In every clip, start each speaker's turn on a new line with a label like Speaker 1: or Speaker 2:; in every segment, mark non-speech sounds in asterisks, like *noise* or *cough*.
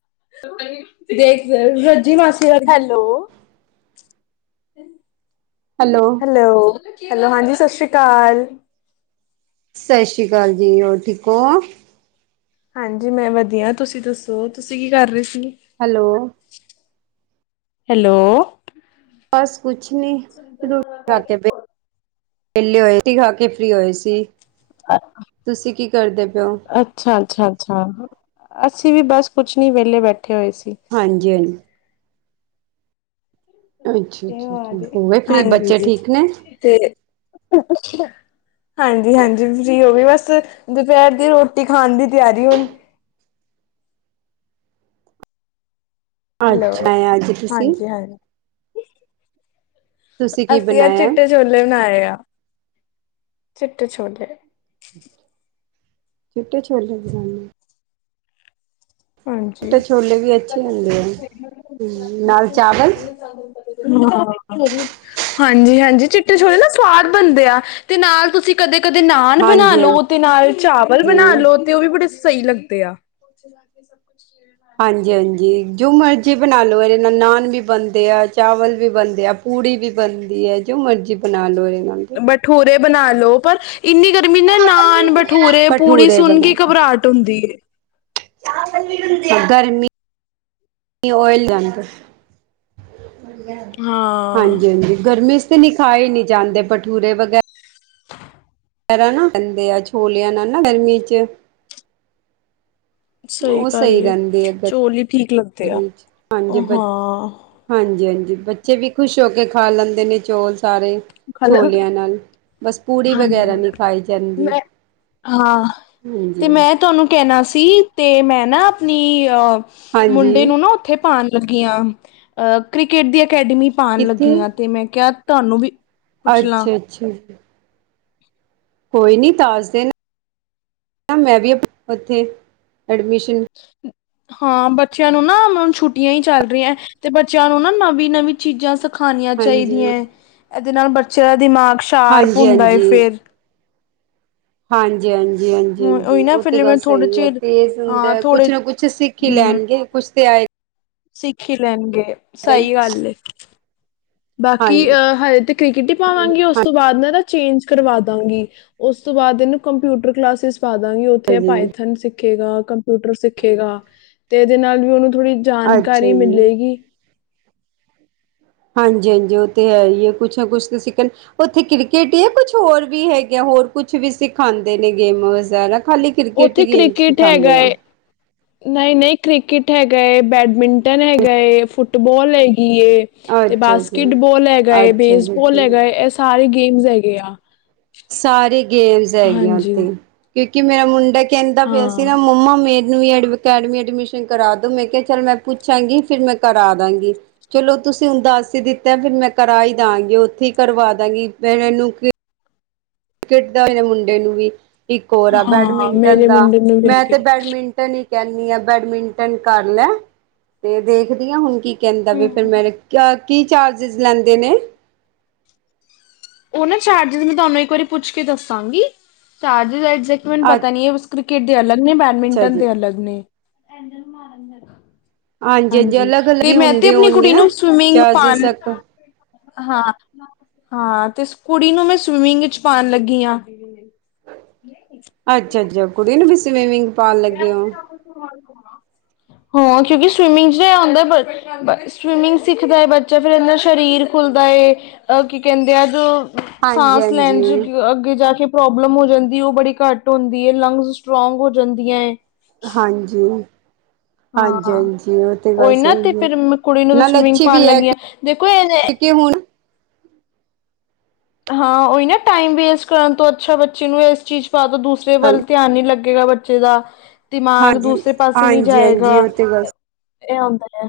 Speaker 1: *unintelligible* ਰੱਜੀ ਮਾਸੀ ਦਾ hello hello hello ਹਾਂਜੀ ਸਤਿ ਸ੍ਰੀ ਅਕਾਲ।
Speaker 2: ਸਤਿ ਸ੍ਰੀ ਅਕਾਲ ਜੀ ਹੋਰ ਠੀਕ ਹੋ?
Speaker 1: ਹਾਂਜੀ ਮੈਂ ਵਧੀਆ ਤੁਸੀਂ ਦੱਸੋ ਤੁਸੀਂ ਕੀ ਕਰ ਰਹੇ ਸੀ?
Speaker 2: ਹੈਲੋ।
Speaker 1: ਹੈਲੋ।
Speaker 2: ਬਸ ਕੁਛ ਨਹੀਂ ਰੋਟੀ ਖਾਂਦੇ ਪਏ। ਵੇਹਲੇ ਹੋਏ ਸੀ ਖਾ ਕੇ ਫ੍ਰਰੀ ਹੋਏ ਸੀ ਤੁਸੀਂ ਕੀ ਕਰਦੇ ਪੇ ਓ?
Speaker 1: ਅੱਛਾ--ਅੱਛਾ ਅਸੀਂ ਵੀ ਬਸ ਕੁਛ ਨੀ ਵੇਹਲੇ ਬੈਠੇ। ਹੋਏ ਸੀ
Speaker 2: ਹਾਂਜੀ ਹਾਂਜੀ ਅੱਛਾ
Speaker 1: ਇਹ
Speaker 2: ਅੱਛਾ
Speaker 1: ਆ
Speaker 2: ਅੱਛਾ
Speaker 1: ਜੀ
Speaker 2: ਹੋ ਗਏ ਫ੍ਰੀ ਬੱਚੇ
Speaker 1: ਹਾਂਜੀ
Speaker 2: ਠੀਕ ਨੇ
Speaker 1: ਤੇ ਹਾਂਜੀ ਹਾਂਜੀ ਫ੍ਰੀ ਹੋ ਵੀ ਬਸ, ਦੁਪਹਿਰ ਦੀ ਰੋਟੀ ਖਾਣ ਦੀ ਤਿਆਰੀ ਹੁਣ। *unintelligible*
Speaker 2: ਅੱਛਾ
Speaker 1: ਹੈਲੋ
Speaker 2: ਹੈ ਅੱਜ ਤੁਸੀਂ
Speaker 1: ਹਾਂਜੀ ਹਾਂਜੀ
Speaker 2: ਤੁਸੀਂ ਕੀ
Speaker 1: ਅਸੀਂ ਆ
Speaker 2: ਬਣਾਇਆ
Speaker 1: ਚਿੱਟੇ ਛੋਲੇ ਬਣਾਏ ਆ, ਚਿੱਟੇ ਛੋਲੇ।
Speaker 2: ਚਿੱਟੇ ਛੋਲੇ ਬਨਾਨੇ ਐ।
Speaker 1: ਹਾਂਜੀ।
Speaker 2: ਚਿੱਟੇ ਛੋਲੇ ਵੀ ਅੱਛੇ ਹੁੰਦੇ ਐ, ਨਾਲ ਚਾਵਲ
Speaker 1: ਹਾਂਜੀ ਹਾਂਜੀ ਚਿੱਟੇ ਛੋੜੇ ਨਾ ਸਵਾਦ ਬਣਦੇ ਆ, ਤੇ ਨਾਲ ਤੁਸੀਂ ਕਦੇ ਕਦੇ ਨਾਨ ਬਣਾ
Speaker 2: ਹਾਂਜੀ
Speaker 1: ਲੋ, ਤੇ ਨਾਲ ਚਾਵਲ ਬਣਾ
Speaker 2: ਹਾਂਜੀ
Speaker 1: ਲੋ, ਤੇ ਉਹ ਵੀ ਬੜੇ ਸਹੀ ਲੱਗਦੇ ਆ। ਸਭ ਕੁਛੇ *unintelligible*
Speaker 2: ਹਾਂਜੀ ਹਾਂਜੀ ਜੋ ਮਰਜੀ ਬਣਾ ਲੋ, ਇਹਦੇ ਨਾਲ ਨਾਨ ਵੀ ਬਣਦੇ ਆ, ਚਾਵਲ ਵੀ ਬਣਦੇ ਆ। ਪੁੜੀ ਵੀ ਬਣਦੀ ਹੈ, ਜੋ ਮਰਜੀ ਬਣਾ ਲੋ ਨਾਲ ਤੇ।
Speaker 1: ਬਠੂਰੇ ਬਣਾ ਲੋ, ਪਰ ਇੰਨੀ ਗਰਮੀ ਨਾ ਨਾਨ ਬਠੂਰੇ ਪੂੜੀ,
Speaker 2: ਭਠੂਰੇ
Speaker 1: ਸੁਨ ਕੇ
Speaker 2: ਬਣਾ
Speaker 1: ਹੀ
Speaker 2: ਲੋ
Speaker 1: ਘਬਰਾਹਟ ਹੁੰਦੀ ਹੈ।
Speaker 2: ਗਰਮੀ ਏ ਔਇਲ ਲਗਾਣਾ ਬਸ।
Speaker 1: ਹਾਂ
Speaker 2: ਹਾਂਜੀ--ਹਾਂਜੀ ਗਰਮੀ ਚ ਤੇ ਨੀ ਖਾਏ ਨੀ ਜਾਂਦੇ ਭਠੂਰੇ ਵਗੈਰਾ।
Speaker 1: *inaudible*
Speaker 2: *unintelligible* ਆ ਛੋਲਿਆਂ ਨਾਲ ਨਾ ਗਰਮੀ ਚ।
Speaker 1: ਸਹੀ
Speaker 2: ਉਹ
Speaker 1: ਗੱਲ ਏ
Speaker 2: ਰਹਿੰਦੇ ਆ
Speaker 1: ਚੋਲ ਇ ਠੀਕ ਲੱਗਦੇ ਆ
Speaker 2: ਗਰਮੀ ਚ
Speaker 1: ਹਾਂ।
Speaker 2: ਹਾਂਜੀ ਹਾਂਜੀ ਬੱਚੇ ਵੀ ਖੁਸ਼ ਹੋ ਕੇ ਖਾ ਲੈਂਦੇ ਨੇ, ਚੌਲ ਸਾਰੇ
Speaker 1: ਖਲ
Speaker 2: ਛੋਲਿਆਂ ਨਾਲ। ਬਸ ਪੂੜੀ ਵਗੈਰਾ
Speaker 1: ਹਾਂਜੀ
Speaker 2: ਨਹੀਂ ਖਾਈ ਜਾਂਦੀ
Speaker 1: ਮੈਂ, ਹਾਂ, ਤੇ
Speaker 2: ਹਾਂਜੀ।
Speaker 1: ਮੈਂ ਤੁਹਾਨੂੰ ਕਹਿਣਾ ਸੀ ਸੀ ਤੇ ਮੈਂ ਨਾ ਆਪਣੀ ਅ
Speaker 2: ਹਾਂਜੀ
Speaker 1: ਮੁੰਡੇ ਨੂੰ ਨਾ, ਉੱਥੇ ਪਾਉਣ ਲੱਗੀਆਂ ਅਹ ਕ੍ਰਿਕਟ ਦੀ ਅਕੈਡਮੀ ਪਾਉਣ ਲੱਗੀ ਆਂ, ਤੇ ਮੈਂ ਕਿਹਾ ਤੁਹਾਨੂੰ ਵੀ ਪੁੱਛ ਲਾਂ
Speaker 2: ਅੱਛਾ ਅੱਛਾ ਕੋਈ ਨੀ ਦਸ ਦਿਨ, ਮੈਂ ਵੀ ਉੱਥੇ ਐਡਮਿਸ਼ਨ
Speaker 1: ਹਾਂ ਬੱਚਿਆਂ ਨੂੰ ਨਾ ਹੁ ਛੁੱਟੀਆਂ ਹੀ ਚੱਲ ਰਹੀਆਂ, ਤੇ ਬੱਚਿਆਂ ਨੂੰ ਨਾ ਨਵੀਂ ਨਵੀਂ ਚੀਜ਼ਾਂ ਸ ਖਣੀਆਂ
Speaker 2: ਹਾਂਜੀ
Speaker 1: ਚਾਹੀਦੀਆਂ ਹੈ, ਇਹਦੇ ਨਾਲ ਬੱਚਿਆਂ ਦਾ ਦਿਮਾਗ ਸ਼ਾਰਪ ਹੁੰਦਾ ਹੈ ਫੇਰ
Speaker 2: ਹਾਂਜੀ ਹਾਂਜੀ ਹਾਂਜੀ
Speaker 1: ਹੁਣ ਉਹੀ
Speaker 2: ਹਾਂਜੀ
Speaker 1: ਨਾ
Speaker 2: ਔਹ ਤੇ
Speaker 1: ਫਿਰ ਮੈਂ
Speaker 2: ਗੱਲ
Speaker 1: ਥੋੜੇ
Speaker 2: ਸਹੀ ਹੈ,
Speaker 1: ਚਿਰ
Speaker 2: ਤੇਜ਼
Speaker 1: ਹਾਂ
Speaker 2: ਹੁੰਦਾ
Speaker 1: ਥੋੜੇ
Speaker 2: ਕੁਛ ਨਾ ਕੁਛ ਸਿੱਖ ਹੀ
Speaker 1: ਹਮ
Speaker 2: ਲੈਣਗੇ, ਕੁਛ ਤੇ ਆਏ
Speaker 1: ਸਿੱਖ ਈ ਲੈਣਗੇ ਸਹੀ ਗੱਲ ਐ। ਬਾਕੀ
Speaker 2: ਹਾਂਜੀ
Speaker 1: ਅਹ ਹਜੇ ਤੇ ਕ੍ਰਿਕਟ ਹੀ ਪਾਵਾਂਗੀ, ਉਸ ਤੋਂ ਬਾਅਦ ਨਾ ਨਾ ਚੇਂਜ ਕਰਵਾ ਦਾਂਗੀ, ਉਸ ਤੋਂ ਬਾਅਦ ਇਹਨੂੰ ਕੰਪਿਊਟਰ ਕਲਾਸਿਸ ਪਾ ਦਾਂਗੀ, ਉੱਥੇ
Speaker 2: ਹਾਂਜੀ
Speaker 1: ਪਾਏਥੋਨ ੇ ਕੰ *unintelligible* ਕੰਪਿਊਟਰ ਸਿੱਖੇਗਾ, ਤੇ ਇਹਦੇ ਨਾਲ ਵੀ ਉਹਨੂੰ ਥੋੜ੍ਹੀ ਜਾਣਕਾਰੀ
Speaker 2: ਅੱਛਾ ਜੀ।
Speaker 1: ਮਿਲੇਗੀ।
Speaker 2: ਹਾਂਜੀ ਹਾਂਜੀ ਉਹ ਤੇ ਹੈ ਹੀ ਹੈ, ਕੁਛ ਨਾ ਕੁੱਛ ਤਾਂ ਸਿੱਖਣ ਉੱਥੇ ਕ੍ਰਿਕਟ ਹੀ ਹੈ, ਕੁਛ ਹੋਰ ਵੀ ਹੈਗਾ। ਹੋਰ ਕੁਛ ਵੀ ਸਿਖਾਉਂਦੇ ਨੇ ਗੇਮ ਵਗੈਰਾ ਖਾਲੀ ਕ੍ਰਿਕੇਟ
Speaker 1: ਉੱਥੇ
Speaker 2: ਹੀ ਗੇਮ
Speaker 1: ਕ੍ਰਿਕਟ ਹੈਗਾ
Speaker 2: ਸਿਖਾਉਂਦੇ ਆ
Speaker 1: ਏ ਨਹੀਂ ਨਹੀਂ ਕ੍ਰਿਕੇਟ ਹੈਗਾ ਏ, ਬੈਡਮਿੰਟਨ ਹੈਗਾ ਏ, ਫੁੱਟਬਾਲ ਹੈਗਾ। ਤੇ
Speaker 2: ਅੱਛਾ ਜੀ
Speaker 1: ਬਾਸਕਿਟਬਾਲ ਹੈਗਾ ਏ,
Speaker 2: ਅੱਛਾ ਜੀ ਅੱਛਾ
Speaker 1: ਬੇਸਬਾਲ ਹੈਗਾ ਏ, ਇਹ ਸਾਰੇ ਗੇਮਸ ਹੈਗੇ ਆ
Speaker 2: ਸਾਰੇ ਗੇਮਸ ਹੈਗੀਆਂ
Speaker 1: ਹਾਂਜੀ
Speaker 2: ਉੱਥੇ ਕਿਉਂ ਕਿ ਮੇਰਾ ਮੁੰਡਾ ਕਹਿੰਦਾ ਪਿਆ ਸੀ
Speaker 1: ਹਾਂ
Speaker 2: ਨਾ ਮੰਮਾ ਮੇਰੀ ਨਵੀ ਅਕੈਡਮੀ ਐਡਮਿਸ਼ਨ ਕਰਾ ਦੋ, ਮੈਂ ਕਿਹਾ ਚੱਲ ਮੈਂ ਪੁੱਛਾਂਗੀ, ਫਿਰ ਮੈਂ ਕਰਾ ਦਾਂਗੀ, ਚਲੋ ਤੁਸੀਂ ਹੁਣ ਦਾਸ ਹੀ ਦਿੱਤਾ, ਫਿਰ ਮੈਂ ਕਰਾ ਹੀ ਦਾਂਗੀ, ਉੱਥੇ ਹੀ ਕਰਵਾ ਦਾਂਗੀ ਫ ਇਹਨੂੰ ਕ੍ਰਿਕੇਟ ਦਾ, ਇਹ ਮੁੰਡੇ ਨੂੰ ਵੀ। ਇੱਕ ਹੋਰ ਆ
Speaker 1: ਹਾਂ
Speaker 2: ਬੈਡਮਿੰਟਨ
Speaker 1: ਮੇਰੇ
Speaker 2: ਦਾ,
Speaker 1: ਮੁੰਡੇ ਨੂੰ ਵੀ
Speaker 2: ਮੈਂ
Speaker 1: ਹੈਗੇ
Speaker 2: ਤੇ ਬੈਡਮਿੰਟਨ ਇੱਕ ਕਹਨੀ ਆ ਬੈਡਮਿੰਟਨ ਕਰ ਲੈ, ਤੇ ਦੇਖਦੀ ਹ ਹੁਣ ਕੀ। ਕਹਿੰਦਾ ਵੀ ਫਿਰ ਮੈਂ, ਕੀ ਚਾਰਜਿਸ ਲੈਂਦੇ ਨੇ?
Speaker 1: ਉਹ ਨਾ ਚਾਰਜ ਮੈਂ ਤੁਹਾਨੂੰ ਇੱਕ ਵਾਰੀ ਪੁੱਛ ਕੇ ਦੱਸਾਂਗੀ ਚਾਰਜਜੈਕਟ ਮੈਨੂੰ ਪਤਾ ਨੀ। ਕ੍ਰਿਕਟ ਦੇ ਅਲੱਗ ਨੇ
Speaker 2: ਅੱਛਾ
Speaker 1: ਬੈਂਡਮਿੰਟਨ
Speaker 2: ਜੀ
Speaker 1: ਦੇ ਅਲੱਗ ਨੇ। ਹਾਂਜੀ
Speaker 2: ਅਲੱਗ ਅਲੱਗ
Speaker 1: ਤੇ
Speaker 2: ਹੀ
Speaker 1: ਮੈਂ ਤੇ
Speaker 2: ਹੁੰਦੇ
Speaker 1: ਆਪਣੀ
Speaker 2: ਹੋਣਗੇ
Speaker 1: ਕੁੜੀ
Speaker 2: ਨਾ
Speaker 1: ਨੂੰ ਸਵਿਮਿੰਗ
Speaker 2: ਚਾਰਜਿਸ
Speaker 1: ਪਾਉਣ
Speaker 2: ਤੱਕ
Speaker 1: ਹਾਂ ਹਾਂ ਤੇ ਕੁੜੀ ਨੂੰ ਮੈਂ ਸਵਿਮਿੰਗ ਵਿੱਚ ਪਾਉਣ ਲੱਗੀ ਹਾਂ।
Speaker 2: ਅੱਛਾ ਅੱਛਾ ਕੁੜੀ ਨੂੰ ਵੀ ਸਵੀਮਿੰਗ ਪਾਣ ਲੱਗੇ ਹੋ?
Speaker 1: ਹਾਂ ਕਿਉਂਕਿ ਸਵਿਮਿੰਗ ਚ ਆਉਂਦਾ ਸਵਿਮਿੰਗ ਸਿੱਖਦਾ ਬੱਚਾ ਫਿਰ ਇਹਦਾ ਸਰੀਰ ਭੁਲਦਾ ਏ ਅਹ ਕੀ ਕਹਿੰਦੇ ਆ ਜੋ
Speaker 2: ਹਾਂਜੀ
Speaker 1: ਸਾਂਸ ਲੈਣ
Speaker 2: ਹਾਂਜੀ
Speaker 1: ਚ ਅੱਗੇ ਜਾ ਕੇ ਪ੍ਰੋਬਲਮ ਹੋ ਜਾਂਦੀ ਉਹ ਬੜੀ ਘੱਟ ਹੁੰਦੀ ਹੈ ਲੰਗਸ ਸਟਰੋਂਗ ਹੋ ਜਾਂਦੀਆਂ ਹੈ।
Speaker 2: ਹਾਂਜੀ। ਹਾਂਜੀ
Speaker 1: ਹਾਂ।
Speaker 2: ਹਾਂਜੀ ਉਹ ਤੇ
Speaker 1: ਉਹੀ
Speaker 2: ਬਸ
Speaker 1: ਨਾ ਤੇ
Speaker 2: ਸਹੀ ਹੈ
Speaker 1: ਫਿਰ ਮੈਂ ਕੁੜੀ ਨੂੰ
Speaker 2: ਨਾਲ
Speaker 1: ਸਵਿਮਿੰਗ
Speaker 2: ਅੱਛੀ
Speaker 1: ਪਾਉਣ
Speaker 2: ਵੀ ਹੈ
Speaker 1: ਲੱਗੀ ਆ ਦੇਖੋ ਇਹ
Speaker 2: ਹੁਣ।
Speaker 1: *inaudible* ਹਾਂ ਉਹੀ ਨਾ ਟਾਈਮ ਵੇਸਟ ਕਰਨ ਤੋਂ ਅੱਛਾ ਬੱਚੇ ਨੂੰ ਇਸ ਚੀਜ਼ ਪਾ ਤੋਂ ਦੂਸਰੇ ਵੱਲ ਧਿਆਨ ਨੀ ਲੱਗ ਇਕੱਲਾ ਬੱਚੇ ਦਾ। ਦਿਮਾਗ
Speaker 2: ਹਾਂਜੀ
Speaker 1: ਦੂਸਰੇ ਪਾਸੇ ਨਹੀਂ
Speaker 2: ਹਾਂਜੀ
Speaker 1: ਜਾਏਗਾ
Speaker 2: ਹਾਂਜੀ ਉਹ ਤੇ ਗੱਲ
Speaker 1: ਇਹ ਹਉਂਦਾ ਹੈ।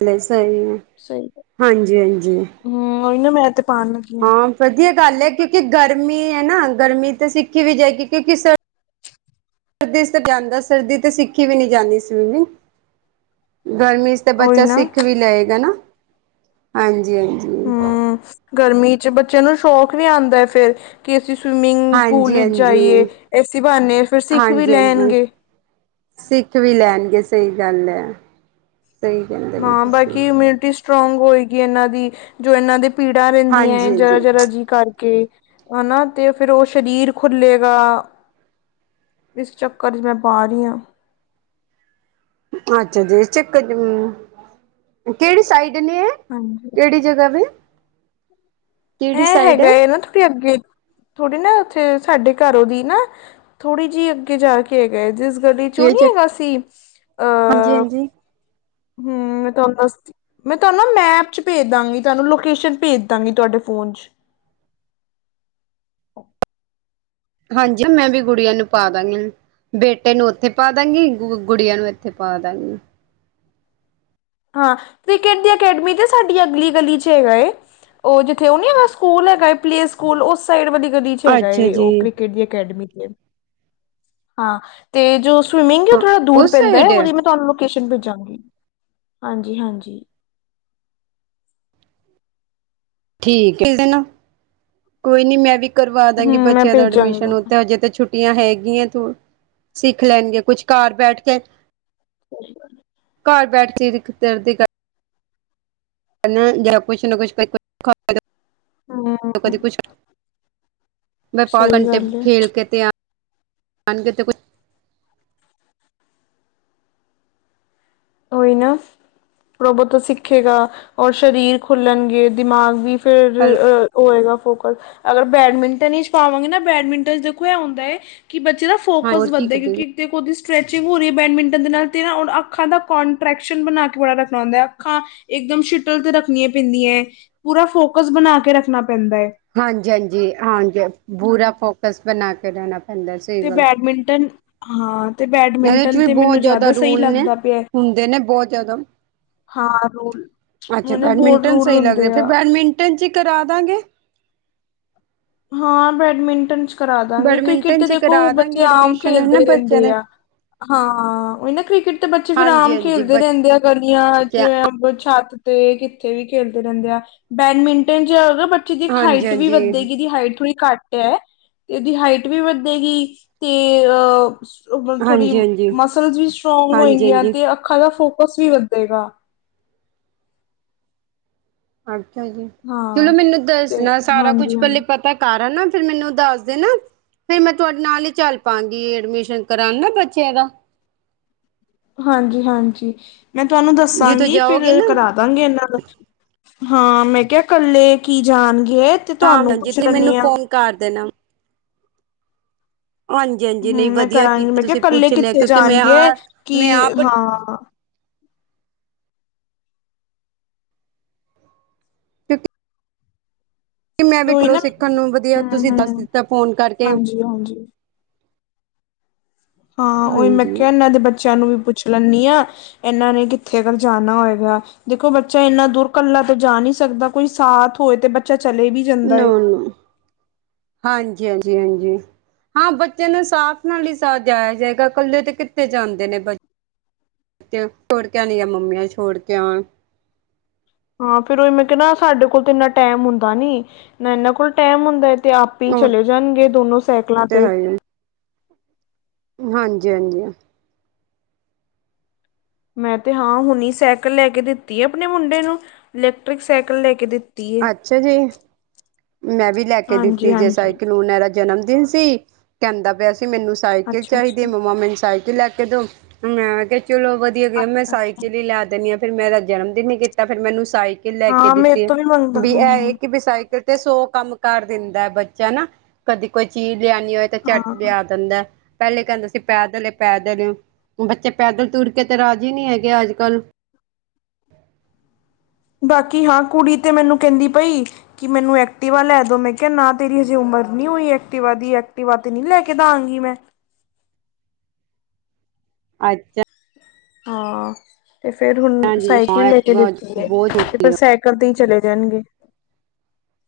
Speaker 2: ਸਹੀ ਆ
Speaker 1: ਸਹੀ
Speaker 2: ਹਾਂਜੀ ਹਾਂਜੀ।
Speaker 1: ਹਮ ਉਹੀ ਨਾ ਮੈਂ ਤੇ ਪਾਉਣ ਲੱਗੀ
Speaker 2: ਹਾਂ ਵਧੀਆ। ਹਾਲੇ ਕਿਉਂਕਿ ਗਰਮੀ ਹੈ ਨਾ, ਗਰਮੀ ਤੇ ਸਿੱਖੀ ਵੀ ਜਾਏਗੀ ਕਿਉਂਕਿ ਸਰਦੀ ਤੇ ਜਾਂਦਾ, ਸਰਦੀ ਤੇ ਸਿੱਖੀ ਵੀ ਨਹੀਂ ਜਾਂਦੀ ਸਵਿਮਿੰਗ। ਗਰਮੀ ਚ ਤਾਂ
Speaker 1: ਉਹੀ
Speaker 2: ਬੱਚਾ
Speaker 1: ਨਾ
Speaker 2: ਸਿੱਖ ਵੀ ਲਏਗਾ ਨਾ, ਹਾਂਜੀ ਹਾਂਜੀ।
Speaker 1: ਹਮ ਗਰਮੀ ਬੱਚਿਆਂ ਨੂੰ ਸ਼ੌਕ ਵੀ ਆਉਂਦਾ ਹੈ ਫੇਰ ਕਿ ਅਸੀਂ ਸਵਿਮਿੰਗ ਪੂਲ
Speaker 2: ਹਾਂਜੀ
Speaker 1: ਵਿੱਚ
Speaker 2: ਹਾਂਜੀ
Speaker 1: ਜਾਈਏ, ਇਸੀ ਬਹਾਨੇ ਫਿਰ ਸਿੱਖ ਵੀ
Speaker 2: ਹਾਂਜੀ ਹਾਂਜੀ
Speaker 1: ਲੈਣਗੇ।
Speaker 2: ਸਿੱਖ ਵੀ ਲੈਣਗੇ ਸਹੀ ਗੱਲ ਹੈ। ਸਹੀ ਕਹਿੰਦੇ ਵੀ
Speaker 1: ਹਾਂ
Speaker 2: ਤੁ
Speaker 1: ਬਾਕੀ ਇਮਿਊਨਿਟੀ ਸਟਰੋਂਗ ਹੋਏਗੀ ਇਹਨਾਂ ਦੀ ਜੋ ਇਹਨਾਂ ਦੇ ਪੀੜਾਂ ਰਹਿੰਦੀ ਆਂਏ
Speaker 2: ਹਾਂਜੀ
Speaker 1: ਜ਼ਰਾ
Speaker 2: ਹਾਂਜੀ
Speaker 1: ਜ਼ਰਾ ਜੀ ਕਰ ਕੇ ਹਨਾ ਤੇ ਫਿਰ ਉਹ ਸਰੀਰ ਖੁੱਲੇਗਾ। ਇਸ ਚੱਕਰ 'ਚ ਮੈਂ ਪਾ ਰਹੀ ਹਾਂ।
Speaker 2: ਅੱਛਾ ਜੀ ਚੱਕ ਕਿਹੜੀ ਸਾਈਡ? ਕਿਨ ਹੈ
Speaker 1: ਹਾਂਜੀ
Speaker 2: ਕਿਹੜੀ ਜਗ੍ਹਾ ਤੇ?
Speaker 1: ਇਹਂ ਹੈਗਾ ਨਾ ਥੋੜੀ ਅੱਗੇ ਥੋੜੀ ਨਾ ਉੱਥੇ ਸਾਡੇ ਘਰੋਂ ਦੀ ਨਾ ਥੋੜੀ ਜਿਹੀ ਅੱਗੇ ਜਾ ਕੇ ਹੈਗਾ ਜਿਸ ਤੁਡੇ ਚੋਂ ਨ ਹੈਗਾ
Speaker 2: ਹਾਂਜੀ
Speaker 1: ਸੀ ਅਹ
Speaker 2: ਹਾਂਜੀ
Speaker 1: ਹਮ ਮੈਂ ਤੁਹਾਨੂੰ ਦ ਮੈਂ ਤੁਹਾਨੂੰ ਨਾ ਮੈਪ ਚ ਭੇਜ ਦਾਂਗੀ ਤੁਹਾਨੂੰ ਲੋਕੇਸ਼ਨ ਭੇਜ ਦਾਂਗੀ ਤੁਹਾਡੇ ਫੋਨ ਪੂੰਜ।
Speaker 2: ਹਾਂਜੀ ਮੈਂ ਵੀ ਗੁੜੀਆਂ ਨੂੰ ਪਾ ਦਾਂਗੀ। ਬੇਟੇ ਨੂੰ ਉੱਥੇ ਪਾ ਦਾਂਗੀ ਗ ਗੁੜੀਆਂ ਨੂੰ ਇੱਥੇ ਪਾ ਦਾਂਗੀ।
Speaker 1: ਹਾਂ ਕ੍ਰਿਕਟ ਦੀ ਅਕੈਡਮੀ ਤੇ ਸਾਡੀ ਅਗਲੀ ਗਲੀ ਚ ਹੈਗਾ। ਉਹ ਜਿੱਥੇ ਉਹ ਨੀ ਸਕੂਲ ਹੈਗਾ ਏ ਪਲੇ ਸਕੂਲ ਉਸ ਸਾਈਡ ਵਾਲੀ ਕਦੀ ਚ ਹੈਗਾ
Speaker 2: ਅੱਛਾ ਜੀ।
Speaker 1: ਉਹ ਕ੍ਰਿਕਟ ਦੀ ਅਕੈਡਮੀ ਤੇ ਹਾਂ ਤੇ ਜੋ ਸਵਿਮਿੰਗ ਉਹ ਥੋੜਾ ਦੂਰ
Speaker 2: ਉਸ
Speaker 1: ਪੈਂਦਾ
Speaker 2: ਸਾਈਡ
Speaker 1: ਉਹਦੀ ਮੈਂ ਤੁਹਾਨੂੰ ਲੋਕੇਸ਼ਨ ਭੇਜਾਂਗੀ। ਹਾਂਜੀ ਹਾਂਜੀ।
Speaker 2: ਠੀਕ ਕਿਸ ਕੋਈ ਨੀ ਮੈਂ ਵੀ ਕਰਵਾ
Speaker 1: ਹੂੰ
Speaker 2: ਦਾਂਗੀ
Speaker 1: ਮੈਂ
Speaker 2: ਬੱਚਿਆਂ ਦਾ
Speaker 1: ਭੇਜਾਂਗੀ
Speaker 2: ਐਡਮਿਸ਼ਨ
Speaker 1: ਤੁਹਾਨੂੰ
Speaker 2: ਉਥ ਹਜੇ ਤਾਂ ਛੁੱਟੀ ਛੁਟੀਆਂ ਹੈਗੀਆਂ ਤੂੰ ਸਿੱਖ ਲੈਣਗੇ ਕੁਛ ਘਰ ਬੈਠ ਕੇ
Speaker 1: ਸਤਿ ਸ੍ਰੀ ਅਕਾਲ ਜੀ।
Speaker 2: ਘਰ ਬੈਠ ਕੇ ਕੀ ਕਰਦੀ ਕਰਦੀ। ਹਨਾ ਜਾਂ ਕੁਛ ਨਾ ਕੁਛ । ਕਦੀ
Speaker 1: ਹੂੰ।
Speaker 2: ਕੁਛ ਮੈਂ ਬਾਹਰ
Speaker 1: ਸਹੀ
Speaker 2: ਘੰਟੇ
Speaker 1: ਗੱਲ ਏ
Speaker 2: ਖੇਲ ਕੇ ਤੇ ਆ। ਆਉਂਦੇ ਤੇ ਕੋਈ।
Speaker 1: ਕੋਈ ਨਾ। ਰੋਬੋ ਤੋਂ ਸਿੱਖੇਗਾ ਔਰ ਸਰੀਰ ਖੁੱਲਣਗੇ ਦਿਮਾਗ ਵੀ। ਫਿਰ ਉਹ ਹੈਗਾ ਫੋਕਲ ਅਗਰ ਬੈਡਮਿੰਟਨ ਹੀ ਸਿਖਾਵਾਂਗੇ ਨਾ ਬੈਡਮਿੰਟਨ 'ਚ ਦੇਖੋ ਇਹ ਹੁੰਦਾ ਏ ਕੀ ਬੱਚੇ ਦਾ ਫੋਕਸ
Speaker 2: ਹੋਰ ਕੀ
Speaker 1: ਵੱਧਦਾ
Speaker 2: ਕਰਦੇ
Speaker 1: ਕਿਉਂਕਿ ਇੱਕ ਤੇ ਉਹਦੀ ਸਟਰੈਚਿੰਗ ਹੋ ਰਹੀ ਹੈ ਬੈਡਮਿੰਟਨ ਦੇ ਨਾਲ ਤਾਂ ਨਾ ਹੁਣ ਅੱਖਾਂ ਦਾ ਕੋਂਟਰੈਕਸ਼ਨ ਬਣਾ ਕੇ ਬੜਾ ਰੱਖਣਾ ਹੁੰਦਾ ਅੱਖਾਂ ਇਕਦਮ ਸ਼ਿਟਲ ਤੇ ਰੱਖਣੀਆਂ ਪੈਂਦੀਆਂ ਪੂਰਾ ਫੋ ਫੋਕਸ ਬਣਾ ਕੇ ਰੱਖਣਾ ਪੈਂਦਾ ਹੈ
Speaker 2: ਹਾਂਜੀ-ਹਾਂਜੀ ਹਾਂਜੀ ਪੂਰਾ ਫੋਕਸ ਬਣਾ ਕੇ ਰਹਿਣਾ ਪੈਂਦਾ ਸਹੀ
Speaker 1: ਤੇ
Speaker 2: ਗੱਲ
Speaker 1: ਬੈਡਮਿੰਟਨ ਹਾਂ ਤੇ
Speaker 2: ਇਹਦੇ ਚ
Speaker 1: ਬੈਡਮਿੰਟਨ
Speaker 2: ਵੀ
Speaker 1: ਤੇ
Speaker 2: ਬਹੁਤ
Speaker 1: ਮੈਨੂੰ ਜ਼ਿਆਦਾ ਸਹੀ
Speaker 2: ਰੂਲ ਨੇ
Speaker 1: ਲੱਗਦਾ ਪਿਆ।
Speaker 2: ਹੁੰਦੇ ਨੇ ਬਹੁਤ ਜ਼ਿਆਦਾ
Speaker 1: ਹਾਂ ਰੋਲ
Speaker 2: ਅੱਛਾ ਬੈਡਮਿੰਟਨ ਸਹੀ ਲੱਗਦਾ ਫਿਰ ਬੈਡਮਿੰਟਨ 'ਚ ਕਰਾਦਾਂਗੇ।
Speaker 1: *inaudible* ਹਾਂ ਬੈਡਮਿੰਟਨ 'ਚ ਕਰਾਦਾਂਗੇ ਕ੍ਰਿਕਟ
Speaker 2: ਬੈਡਮਿੰਟਨ
Speaker 1: ਤੇ
Speaker 2: ਚ
Speaker 1: ਦੇਖੋ
Speaker 2: ਕਰਾ ਦਾਂਗੇ
Speaker 1: ਬੱਚੇ ਆਮ
Speaker 2: ਐਡਮਿਸ਼ਨ ਹਨਾ
Speaker 1: ਖੇਲਦੇ
Speaker 2: ਬੱਚਿਆਂ
Speaker 1: ਰਹਿੰਦੇ
Speaker 2: ਦੇ
Speaker 1: ਆ। ਹਾਂ ਉਹੀ ਨਾ ਕ੍ਰਿਕਟ ਤੇ ਬੱਚੇ ਫੇਰ
Speaker 2: ਹਾਂਜੀ
Speaker 1: ਆਮ
Speaker 2: ਹਾਂਜੀ
Speaker 1: ਖੇਲਦੇ ਰਹਿੰਦੇ ਆ ਗਰਮੀਆਂ
Speaker 2: ਬੱਚਿਆਂ
Speaker 1: ਜਿਵੇਂ ਛੱਤ ਤੇ ਕਿੱਥੇ ਵੀ ਖੇਲਦੇ ਰਹਿੰਦੇ ਆ ਬੈਡਮਿੰਟਨ 'ਚ ਨਾ ਬੱਚੇ ਦੀ
Speaker 2: ਹਾਂਜੀ
Speaker 1: ਹਾਈਟ ਵੀ
Speaker 2: ਹਾਂਜੀ
Speaker 1: ਵੱਧੇਗੀ। ਥੋੜ੍ਹੀ ਘੱਟ ਐ, ਤੇ ਉਹਦੀ ਹਾਈਟ ਵੀ ਵਧੇਗੀ ਤੇ ਆ ਉਮਰ ਥੋੜੀ
Speaker 2: ਹਾਂਜੀ ਹਾਂਜੀ
Speaker 1: ਮਸਲਜ਼ ਵੀ ਸਟਰੋਂਗ
Speaker 2: ਹਾਂਜੀ
Speaker 1: ਹੋਏਗੀਆਂ
Speaker 2: ਹਾਂਜੀ
Speaker 1: ਤੇ ਅੱਖਾਂ ਦਾ ਫੋਕਸ ਫੋਕਸ ਵੀ ਵਧੇਗਾ।
Speaker 2: ਅੱਛਾ ਜੀ ਚਲੋ
Speaker 1: ਹਾਂ
Speaker 2: ਮੈਨੂੰ
Speaker 1: ਤੇ
Speaker 2: ਦੱਸਣਾ ਸਾਰਾ
Speaker 1: ਹਾਂਜੀ
Speaker 2: ਕੁਛ ਪਹਿਲੇ
Speaker 1: ਹਾਂਜੀ
Speaker 2: ਪਤਾ ਕਰ ਨਾ। ਫਿਰ ਮੈਨੂੰ ਦੱਸ ਦੇ ਨਾ। ਫਿਰ ਮੈਂ ਤੁਹਾਡੇ ਨਾਲ ਹੀ ਚੱਲ ਪਾਗੀ ਐਡਮਿਸ਼ਨ ਕਰਾਉਂਣ ਨਾ ਬੱਚਿਆਂ ਦਾ।
Speaker 1: *inaudible* ਹਾਂਜੀ-ਹਾਂਜੀ ਮੈਂ ਤੁਹਾਨੂੰ
Speaker 2: ਜਿੱਥੋਂ
Speaker 1: ਦੱਸਾਂਗੀ ਫਿਰ
Speaker 2: ਜਾਓਗੇ ਨਾ
Speaker 1: ਕਰਾਦਾਂਗੇ ਇਹਨਾਂ ਨੂੰ। ਹਾਂ ਮੈਂ ਕਿਹਾ ਕੱਲੇ ਕੀ ਜਾਣ ਗੇ ਤੇ
Speaker 2: ਹਾਂ
Speaker 1: ਤੁਹਾਨੂੰ
Speaker 2: ਹਾਂਜੀ
Speaker 1: ਪੁੱਛ
Speaker 2: ਤੁਸੀਂ ਮੈਨੂੰ
Speaker 1: ਲੈਣੀ ਆ।
Speaker 2: ਫੋਨ ਕਰ ਦੇਣਾ ਹਾਂਜੀ ਹਾਂਜੀ
Speaker 1: ਹੂੰ
Speaker 2: ਨਹੀਂ
Speaker 1: ਮੈਂ
Speaker 2: ਵਧੀਆ
Speaker 1: ਕਰਾਂਗੀ
Speaker 2: ਕੀਤਾ
Speaker 1: ਮੈਂ ਕਿਹਾ
Speaker 2: ਤੁਸੀਂ
Speaker 1: ਇਕੱਲੇ
Speaker 2: ਪੁੱਛ ਲਿਆ
Speaker 1: ਕਿੱਥੇ
Speaker 2: ਕਿਉਂਕਿ ਮੈਂ
Speaker 1: ਜਾਣਗੇ
Speaker 2: ਆ
Speaker 1: ਕੀ
Speaker 2: ਮੈਂ ਆਪ
Speaker 1: ਹਾਂ *inaudible*
Speaker 2: ਕਿ ਮੈਂ ਵੀ
Speaker 1: ਉਹੀ
Speaker 2: ਘਰੋਂ
Speaker 1: ਨਾ
Speaker 2: ਸਿੱਖਣ ਨੂੰ ਵਧੀਆ
Speaker 1: ਹੂੰ
Speaker 2: ਤੁਸੀਂ
Speaker 1: ਹੂੰ
Speaker 2: ਦੱਸ ਦਿੱਤਾ ਫੋਨ ਕਰਕੇ।
Speaker 1: ਹਾਂਜੀ ਹਾਂਜੀ ਹਾਂ ਉਹੀ ਮੈਂ
Speaker 2: ਹਾਂਜੀ
Speaker 1: ਕਿਹਾ ਇਹਨਾਂ ਦੇ ਬੱਚਿਆਂ ਨੂੰ ਵੀ ਪੁੱਛ ਲੈਨੀ ਆ ਇਹਨਾਂ ਨੇ ਕਿੱਥੇ ਅਗਰ ਜਾਣਾ ਹੋਏਗਾ ਦੇਖੋ ਬੱਚਾ ਇੰਨਾ ਦੂਰ ਕੱਲਾ ਤੇ ਜਾ ਨਹੀਂ ਸਕਦਾ ਕੋਈ ਸਾਥ ਹੋਏ ਤੇ ਬੱਚਾ ਚਲੇ ਵੀ ਜਾਂਦਾ ਏ
Speaker 2: ਨੋ-ਨੋ, ਹਾਂਜੀ ਹਾਂਜੀ ਹਾਂਜੀ। ਹਾਂ ਬੱਚੇ ਨੂੰ ਸਾਥ ਨਾਲ ਹੀ ਸਜਾਇਆ ਜਾਏਗਾ ਕੱਲੇ ਤੇ ਕਿੱਥੇ ਜਾਂਦੇ ਨੇ ਬੱਚੇ। ਪਿਉ ਛੋੜ ਕੇ ਆਉਂਣ ਜਾ ਮੰਮੀਆਂ ਛੋੜ ਕੇ ਆਉਣ।
Speaker 1: ਹਾਂ ਫੇਰ ਉਹ ਮੈਂ ਕਿਹਾ ਨਾ ਸਾਡੇ ਕੋਲ ਤੇ ਇੰਨਾ ਟਾਈਮ ਹੁੰਦਾ ਨੀ ਨਾ ਇਹਨਾਂ ਕੋਲ ਟਾਈਮ ਹੁੰਦਾ। ਤੇ ਆਪੇ
Speaker 2: ਉਹ
Speaker 1: ਚਲੇ ਜਾਣਗੇ ਦੋਨੋ ਸਾਈਕਲਾਂ ਤੇ।
Speaker 2: ਹਾਂਜੀ-ਹਾਂਜੀ।
Speaker 1: ਮੈਂ ਤੇ ਹਾਂ ਹੁਣੀ ਸਾਈਕਲ ਲੈ ਕੇ ਦਿੱਤੀ ਹੈ ਆਪਣੇ ਮੁੰਡੇ ਨੂੰ ਇਲੈਕਟ੍ਰਿਕ ਸਾਈਕਲ ਲੈ ਕੇ ਦਿੱਤੀ ਏ।
Speaker 2: ਅੱਛਾ ਜੀ। ਮੈਂ ਵੀ ਲੈ ਕੇ
Speaker 1: ਹਾਂਜੀ
Speaker 2: ਦਿੱਤੀ ਜੇ
Speaker 1: ਹਾਂਜੀ
Speaker 2: ਸਾਈਕਲ ਉਹਨਾਂ ਦਾ ਜਨਮ ਦਿਨ ਸੀ, ਕਹਿੰਦਾ ਪਿਆ ਸੀ ਕਿ ਮੈਨੂੰ ਸਾਈਕਲ
Speaker 1: ਅੱਛਾ
Speaker 2: ਚਾਹੀਦੀ ਹੈ
Speaker 1: ਅੱਛਾ
Speaker 2: ਮੰਮਾ ਮੈਨੂੰ ਸਾਈਕਲ ਲੈ ਕੇ ਦੋ ਮੈਂ ਕਿਹਾ ਚਲੋ ਵਧੀਆ ਗਿਆ ਮੈਂ
Speaker 1: ਅੱਛਾ ਅੱਛਾ
Speaker 2: ਸਾਈਕਲ ਹੀ ਲੈ ਦਿੰਨੀ ਆ ਫ਼ਿਰ ਮੈਂ ਇਹਦਾ ਜਨਮ ਦਿਨ ਨਹੀਂ ਕੀਤਾ ਫਿਰ ਮੈ ਇਹਨੂੰ ਸਾਈ ਕਲ ਕੇ ਲੈ ਕੇ
Speaker 1: ਹਾਂ ਮੇਰੇ
Speaker 2: ਦਿੱਤੀ ਹੈ।
Speaker 1: ਤੋਂ ਮੰਗਦਾ
Speaker 2: ਵੀ
Speaker 1: ਹਾਂ
Speaker 2: ਇਹ ਕਿ ਸਾਈਕਲ ਤੇ ਸੌ ਕੰਮ ਕਰ ਦਿੰਦਾ ਹੈ ਬੱਚਾ ਨਾ, ਕਦੀ ਕੋਈ ਚੀਜ ਲਿਆਣੀ ਹੋਏ ਤਾਂ ਝੱਟ
Speaker 1: ਹਾਂ
Speaker 2: ਲਿਆ ਦਿੰਦਾ ਪਹਿਲੇ ਕਹਿੰਦਾ ਸੀ ਪੈਦਲ ਏ ਪੈਦਲ ਬੱਚੇ ਪੈਦਲ ਤੁਰ ਕੇ ਤੇ ਰਾਜ਼ੀ ਨਹੀ ਹੈਗੇ ਅੱਜਕੱਲ।
Speaker 1: *inaudible* ਬਾਕੀ ਹਾਂ ਕੁੜੀ ਤੇ ਮੈਨੂੰ ਕਹਿੰਦੀ ਪਈ, ਕਿ ਮੈਨੂੰ ਐਕਟਿਵਾ ਲੈ ਦੋ ਮੈਂ ਕਿਹਾ ਨਾ ਤੇਰੀ ਹਜੇ ਉਮਰ ਨੀ ਹੋਈ ਐਕਟੀਵਾ ਦੀ ਐਕਟੀਵਾ ਤੇ ਨਹੀਂ ਲੈ ਕੇ ਦਵਾਂਗੀ ਮੈਂ।
Speaker 2: ਅੱਛਾ
Speaker 1: ਹਾਂ ਤੇ ਫੇਰ ਹੁਣ
Speaker 2: ਹਾਂਜੀ
Speaker 1: ਸਾਈਕਲ ਲੈ ਕੇ ਦਿੱਤੀ ਹੈ
Speaker 2: ਬਹੁਤ
Speaker 1: ਤੇ
Speaker 2: ਛੋਟੀ
Speaker 1: ਫਿਰ
Speaker 2: ਆ
Speaker 1: ਸਾਈਕਲ ਤੇ ਹੀ ਚਲੇ ਜਾਣਗੇ।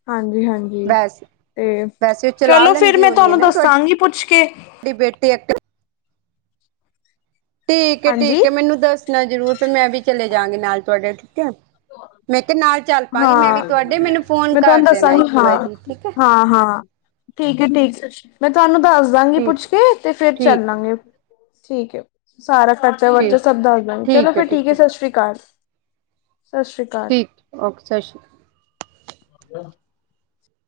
Speaker 1: ਹਾਂਜੀ-ਹਾਂਜੀ
Speaker 2: ਬਸ
Speaker 1: ਤੇ,
Speaker 2: ਵੈਸੇ ਉਹ ਚਲਾ
Speaker 1: ਚਲੋ ਫਿਰ,
Speaker 2: ਲੈਂਦੀ
Speaker 1: ਮੈਂ
Speaker 2: ਹੋਣੀ ਹੈ
Speaker 1: ਤੁਹਾਨੂੰ
Speaker 2: ਨਾ ਤੁਹਾਡੀ
Speaker 1: ਦੱਸਾਂਗੀ ਪੁੱਛਕੇ।
Speaker 2: ਬੇਟੀ ਐਕਟਿਵਾ ਠੀਕ ਏ,
Speaker 1: ਹਾਂਜੀ
Speaker 2: ਠੀਕ ਏ, ਮੈਨੂੰ ਦੱਸਣਾ ਜਰੂਰ ਫੇਰ ''ਮੈਂ ਵੀ ਚਲੇ ਜਾਂਗੀ ਨਾਲ ਤੁਹਾਡੇ, ਠੀਕ ਹੈ। ਮੈਂ ਕਿਹਾ ਨਾਲ ਚੱਲ
Speaker 1: ਹ *inaudible*
Speaker 2: ਪਾਂਗੀ ਮੈਂ ਵੀ
Speaker 1: ਹਾਂ,
Speaker 2: ਤੁਹਾਡੇ ਮੈਨੂੰ ਫੋਨ
Speaker 1: ਮੈਂ ਤੁਹਾਨੂੰ
Speaker 2: ਕਰ ਦੇਣਾ
Speaker 1: ਦੱਸਾਂਗੀ।
Speaker 2: ਇੱਕ
Speaker 1: ਹਾਂ,
Speaker 2: ਵਾਰੀ ਠੀਕ ਹੈ
Speaker 1: ਹਾਂ, ਹਾਂ। ਠੀਕ ਏ, ਠੀਕ, ਮੈਂ ਤੁਹਾਨੂੰ ਦੱਸ ਦਾਂਗੀ
Speaker 2: ਠੀਕ
Speaker 1: ਪੁੱਛਕੇ, ਤੇ ਫੇਰ
Speaker 2: ਠੀਕ
Speaker 1: ਚੱਲਾਂਗੇ ਠੀਕ ਏ, ਸਾਰਾ ਖਰਚਾ, ਵਰਚਾ
Speaker 2: ਠੀਕ
Speaker 1: ਸਭ ਦੱਸ ਦਵਾਗੇ, ਚਲੋ ਫਿਰ ਠੀਕ ਹੈ। ਸਤਿ ਸ੍ਰੀ ਅਕਾਲ। ਸਤਿ ਸ੍ਰੀ ਅਕਾਲ
Speaker 2: ਠੀਕ, ਓਕੇ। ਸਤਿ ਸ਼੍ਰੀ ਅਕਾਲ!
Speaker 1: ਹ *inaudible*